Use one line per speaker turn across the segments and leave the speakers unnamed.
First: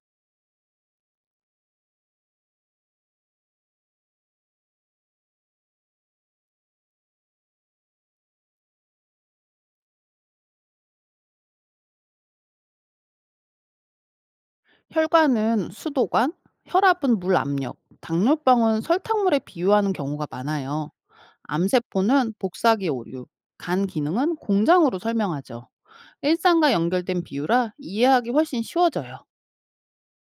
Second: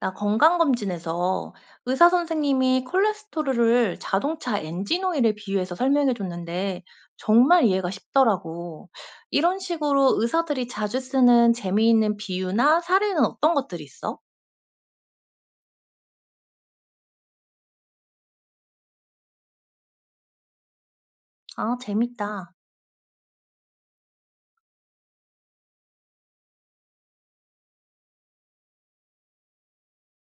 나 건강검진에서 의사 선생님이 콜레스테롤을 자동차 엔진 오일에 비유해서 설명해 줬는데 정말 이해가 쉽더라고. 이런 식으로 의사들이 자주 쓰는 재미있는 비유나 사례는 어떤 것들이 있어?
혈관은 수도관, 혈압은 물 압력, 당뇨병은 설탕물에 비유하는 경우가 많아요.
아,
암세포는
재밌다.
복사기 오류, 간 기능은 공장으로 설명하죠. 일상과 연결된 비유라 이해하기 훨씬 쉬워져요.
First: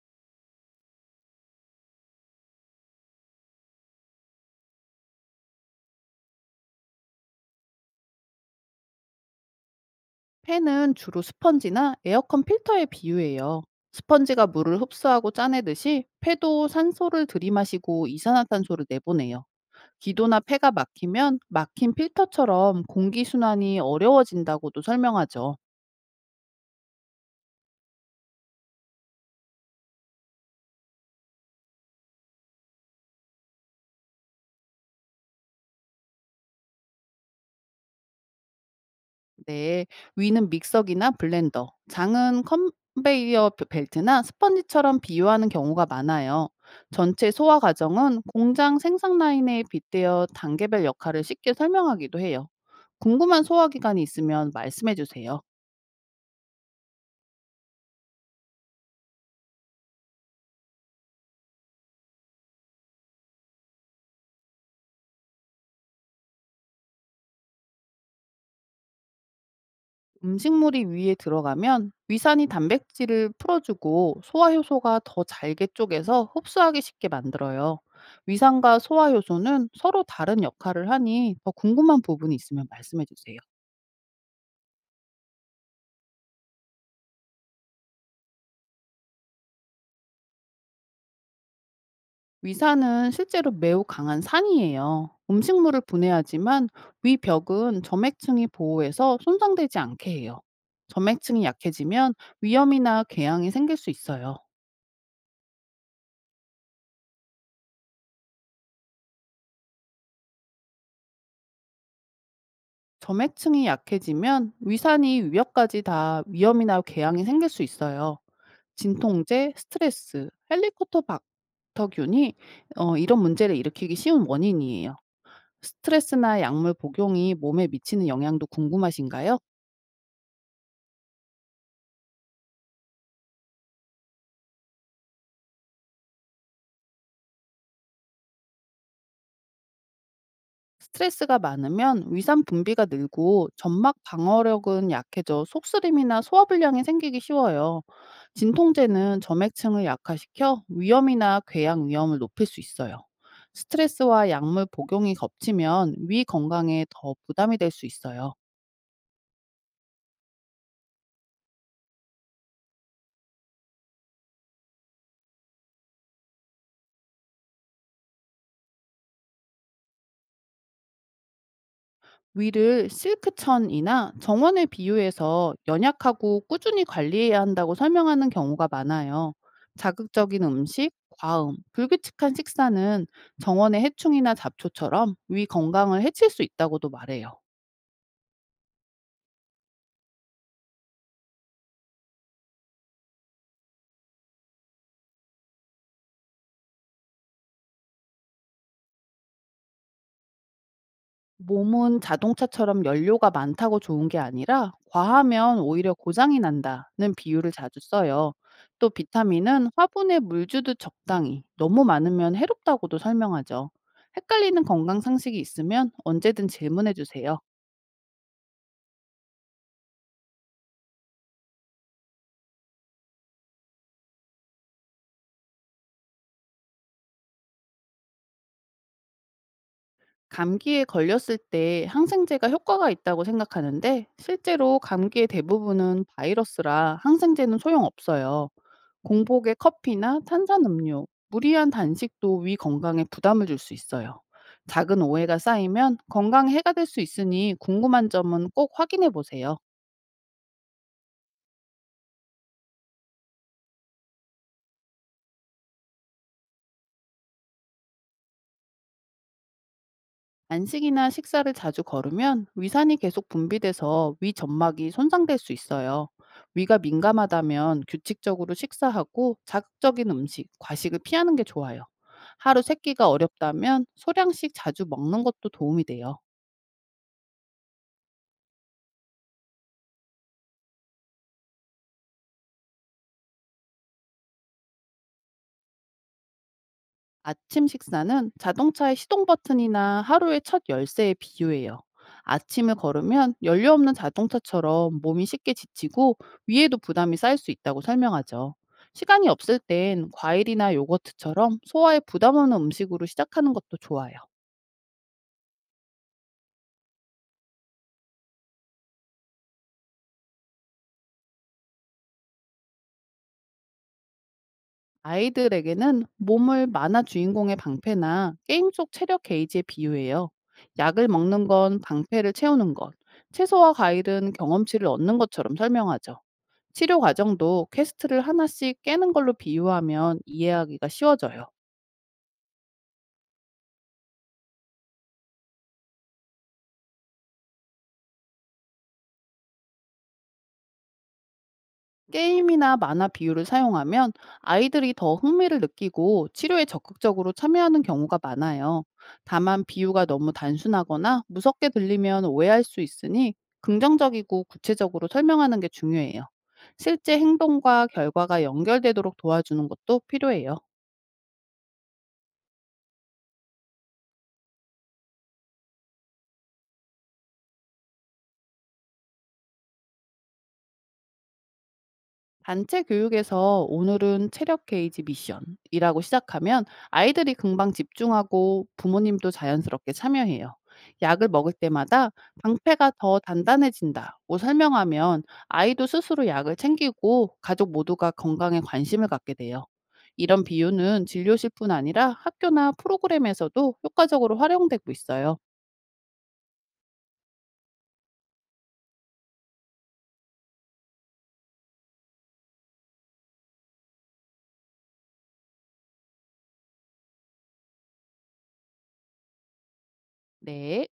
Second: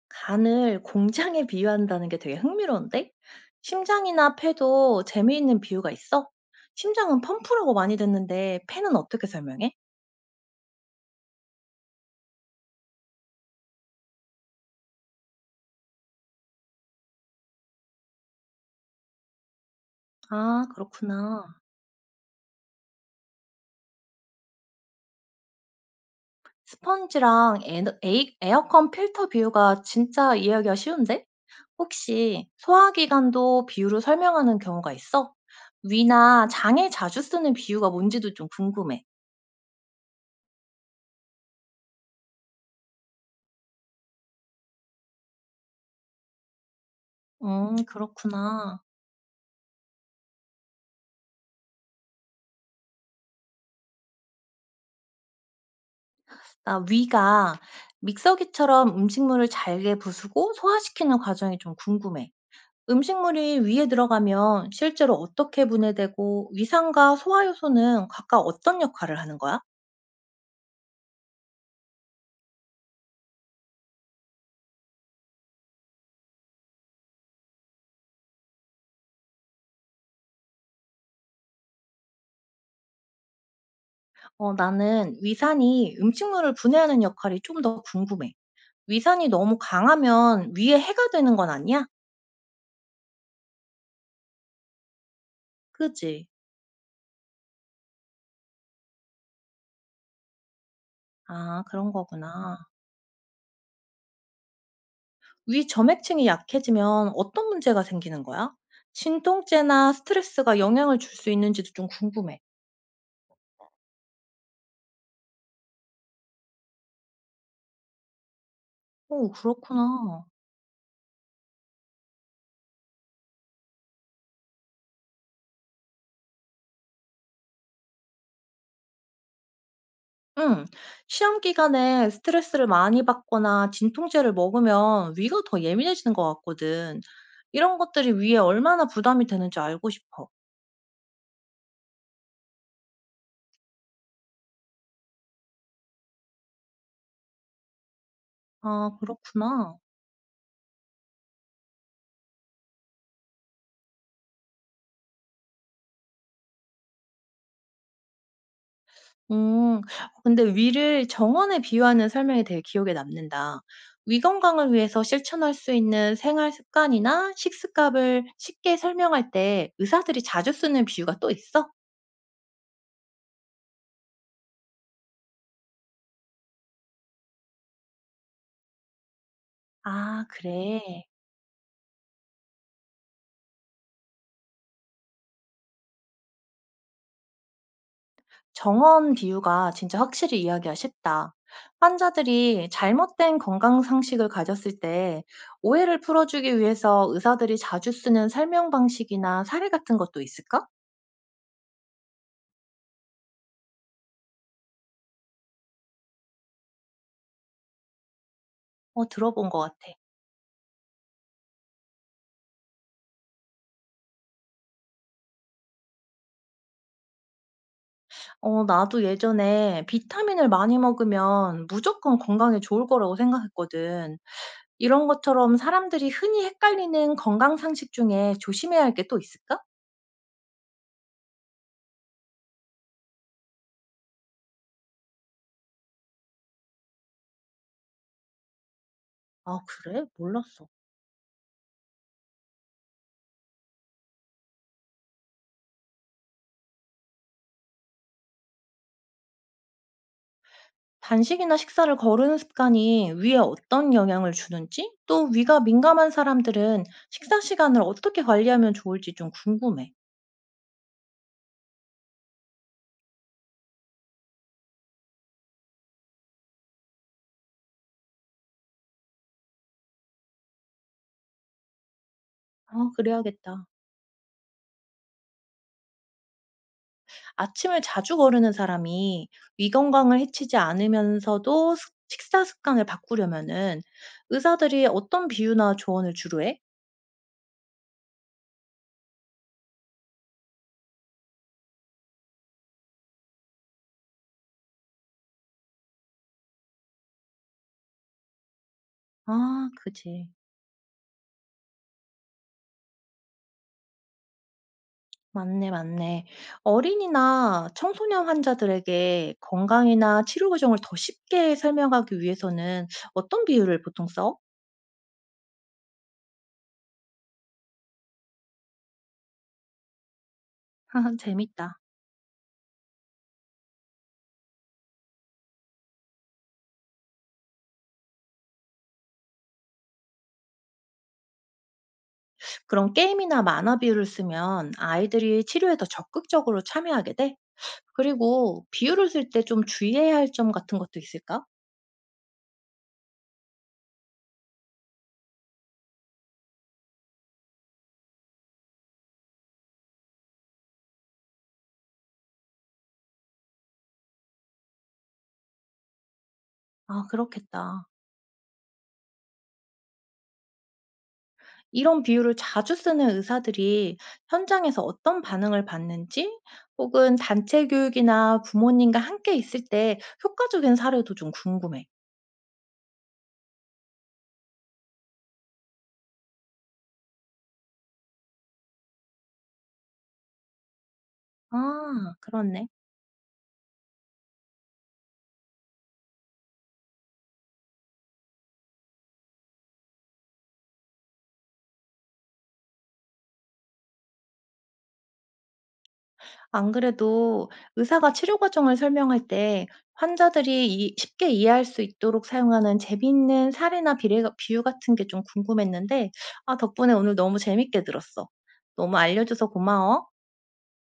간을 공장에 비유한다는 게 되게 흥미로운데? 심장이나 폐도 재미있는 비유가 있어? 심장은 펌프라고 많이 듣는데 폐는 어떻게 설명해?
팬은 주로 스펀지나 에어컨 필터에 비유해요. 스펀지가 물을 흡수하고 짜내듯이 폐도 산소를 들이마시고 이산화탄소를 내보내요. 기도나
아,
폐가 막히면
그렇구나.
막힌 필터처럼 공기순환이 어려워진다고도 설명하죠.
스펀지랑 에 에이 에어컨 필터 비유가 진짜 이해하기가 쉬운데 혹시 소화기관도 비유로 설명하는 경우가 있어? 위나 장에 자주 쓰는 비유가 뭔지도 좀 궁금해.
네, 위는 믹서기나 블렌더, 장은 벨트나 스펀지처럼 비유하는 경우가 많아요. 전체 소화 과정은 공장
그렇구나.
생산 라인에 빗대어 단계별 역할을 쉽게 설명하기도 해요. 궁금한 소화 기관이 있으면 말씀해 주세요.
나 위가 믹서기처럼 음식물을 잘게 부수고 소화시키는 과정이 좀 궁금해. 음식물이 위에 들어가면 실제로 어떻게 분해되고 위상과 소화 효소는 각각 어떤 역할을 하는 거야?
음식물이 위에 들어가면 위산이 단백질을 풀어주고 소화 효소가 더 잘게 쪼개서 흡수하기 쉽게 만들어요. 위산과 소화 효소는 서로 다른 역할을 하니 더 궁금한 부분이 있으면 말씀해 주세요.
어, 나는 위산이 음식물을 분해하는 역할이 좀 더 궁금해. 위산이 너무 강하면 위에 해가 되는 건 아니야?
위산은 실제로 매우 강한 산이에요. 음식물을
그지?
분해하지만 위 벽은 점액층이 보호해서 손상되지 않게 해요. 점액층이
아, 그런
약해지면
거구나.
위염이나 궤양이 생길 수 있어요.
위 점액층이 약해지면 어떤 문제가 생기는 거야? 진통제나 스트레스가 영향을 줄 수 있는지도 좀 궁금해.
점액층이 약해지면 위산이 위벽까지 다 위염이나 궤양이 생길 수 있어요.
오,
진통제,
그렇구나.
스트레스, 헬리코토박터균이 이런 문제를 일으키기 쉬운 원인이에요. 스트레스나 약물 복용이 몸에 미치는 영향도 궁금하신가요?
응. 시험 기간에 스트레스를 많이 받거나 진통제를 먹으면 위가 더 예민해지는 것 같거든. 이런 것들이 위에 얼마나 부담이 되는지 알고 싶어.
스트레스가 많으면 위산 분비가 늘고 점막 방어력은 약해져 속쓰림이나 소화불량이 생기기 쉬워요.
아,
진통제는
그렇구나.
점액층을 약화시켜 위염이나 궤양 위험을 높일 수 있어요. 스트레스와 약물 복용이 겹치면 위 건강에 더 부담이 될 수 있어요.
음. 근데 위를 정원에 비유하는 설명이 되게 기억에 남는다. "위 건강을 위해서 실천할 수 있는 생활 습관이나 식습관을 쉽게 설명할 때 의사들이 자주 쓰는 비유가 또 있어?"
위를 실크천이나 정원에 비유해서 연약하고 꾸준히 관리해야 한다고 설명하는 경우가 많아요.
아
자극적인 음식,
그래.
과음, 불규칙한 식사는 정원의 해충이나 잡초처럼 위 건강을 해칠 수 있다고도 말해요.
정원 비유가 진짜 확실히 이야기가 쉽다. 환자들이 잘못된 건강 상식을 가졌을 때 오해를 풀어주기 위해서 의사들이 자주 쓰는 설명 방식이나 사례 같은 것도 있을까?
몸은 자동차처럼 연료가 많다고 좋은 게 아니라 과하면 오히려 고장이 난다는 비유를 자주 써요. 또
어 들어본 것
비타민은
같아.
화분에 물 주듯 적당히, 너무 많으면 해롭다고도 설명하죠. 헷갈리는 건강 상식이 있으면 언제든 질문해 주세요.
어 나도 예전에 비타민을 많이 먹으면 무조건 건강에 좋을 거라고 생각했거든. 이런 것처럼 사람들이 흔히 헷갈리는 건강 상식 중에 조심해야 할 게 또 있을까?
감기에 걸렸을 때 항생제가 효과가 있다고 생각하는데 실제로 감기의 대부분은 바이러스라 항생제는 소용없어요. 공복에
아, 그래?
커피나
몰랐어.
탄산음료, 무리한 단식도 위 건강에 부담을 줄 수 있어요. 작은 오해가 쌓이면 건강에 해가 될 수 있으니 궁금한 점은 꼭 확인해 보세요.
단식이나 식사를 거르는 습관이 위에 어떤 영향을 주는지, 또 위가 민감한 사람들은 식사 시간을 어떻게 관리하면 좋을지 좀 궁금해.
단식이나 식사를 자주 거르면 위산이 계속 분비돼서 위 점막이 손상될 수 있어요. 위가 민감하다면 규칙적으로 식사하고 자극적인 음식, 과식을 피하는 게 좋아요. 하루
아,
세끼가
그래야겠다.
어렵다면 소량씩 자주 먹는 것도 도움이 돼요.
아침을 자주 거르는 사람이 위 건강을 해치지 않으면서도 습 식사 습관을 바꾸려면은 의사들이 어떤 비유나 조언을 주로 해?
아침 식사는 자동차의 시동 버튼이나 하루의 첫 열쇠에 비유해요. 아침을 걸으면 연료 없는 자동차처럼 몸이 쉽게 지치고 위에도 부담이 쌓일 수 있다고 설명하죠. 시간이 없을
아
땐
그지.
과일이나 요거트처럼 소화에 부담 없는 음식으로 시작하는 것도 좋아요.
맞네, 맞네. 어린이나 청소년 환자들에게 건강이나 치료 과정을 더 쉽게 설명하기 위해서는 어떤 비유를 보통 써?
아이들에게는 몸을 만화 주인공의 방패나 게임 속 체력 게이지에 비유해요. 약을 먹는
재밌다.
건 방패를 채우는 것, 채소와 과일은 경험치를 얻는 것처럼 설명하죠. 치료 과정도 퀘스트를 하나씩 깨는 걸로 비유하면 이해하기가 쉬워져요.
그럼 게임이나 만화 비유를 쓰면 아이들이 치료에 더 적극적으로 참여하게 돼? 그리고 비유를 쓸 때 좀 주의해야 할 점 같은 것도 있을까?
게임이나 만화 비유를 사용하면 아이들이 더 흥미를 느끼고 치료에 적극적으로 참여하는 경우가 많아요. 다만 비유가 너무 단순하거나 무섭게 들리면 오해할 수 있으니 긍정적이고 구체적으로 설명하는 게 중요해요.
아
실제
그렇겠다.
행동과 결과가 연결되도록 도와주는 것도 필요해요.
이런 비유를 자주 쓰는 의사들이 현장에서 어떤 반응을 받는지, 혹은 단체 교육이나 부모님과 함께 있을 때 효과적인 사례도 좀 궁금해.
단체 교육에서 오늘은 체력 게이지 미션이라고 시작하면 아이들이 금방 집중하고 부모님도 자연스럽게 참여해요. 약을 먹을 때마다
아, 그렇네.
방패가 더 단단해진다고 설명하면 아이도 스스로 약을 챙기고 가족 모두가 건강에 관심을 갖게 돼요. 이런 비유는 진료실뿐 아니라 학교나 프로그램에서도 효과적으로 활용되고 있어요.
안 그래도 의사가 치료 과정을 설명할 때 환자들이 이 쉽게 이해할 수 있도록 사용하는 재미있는 사례나 비례 비유 같은 게 좀 궁금했는데, 아 덕분에 오늘 너무 재밌게 들었어. 너무 알려줘서 고마워.
네.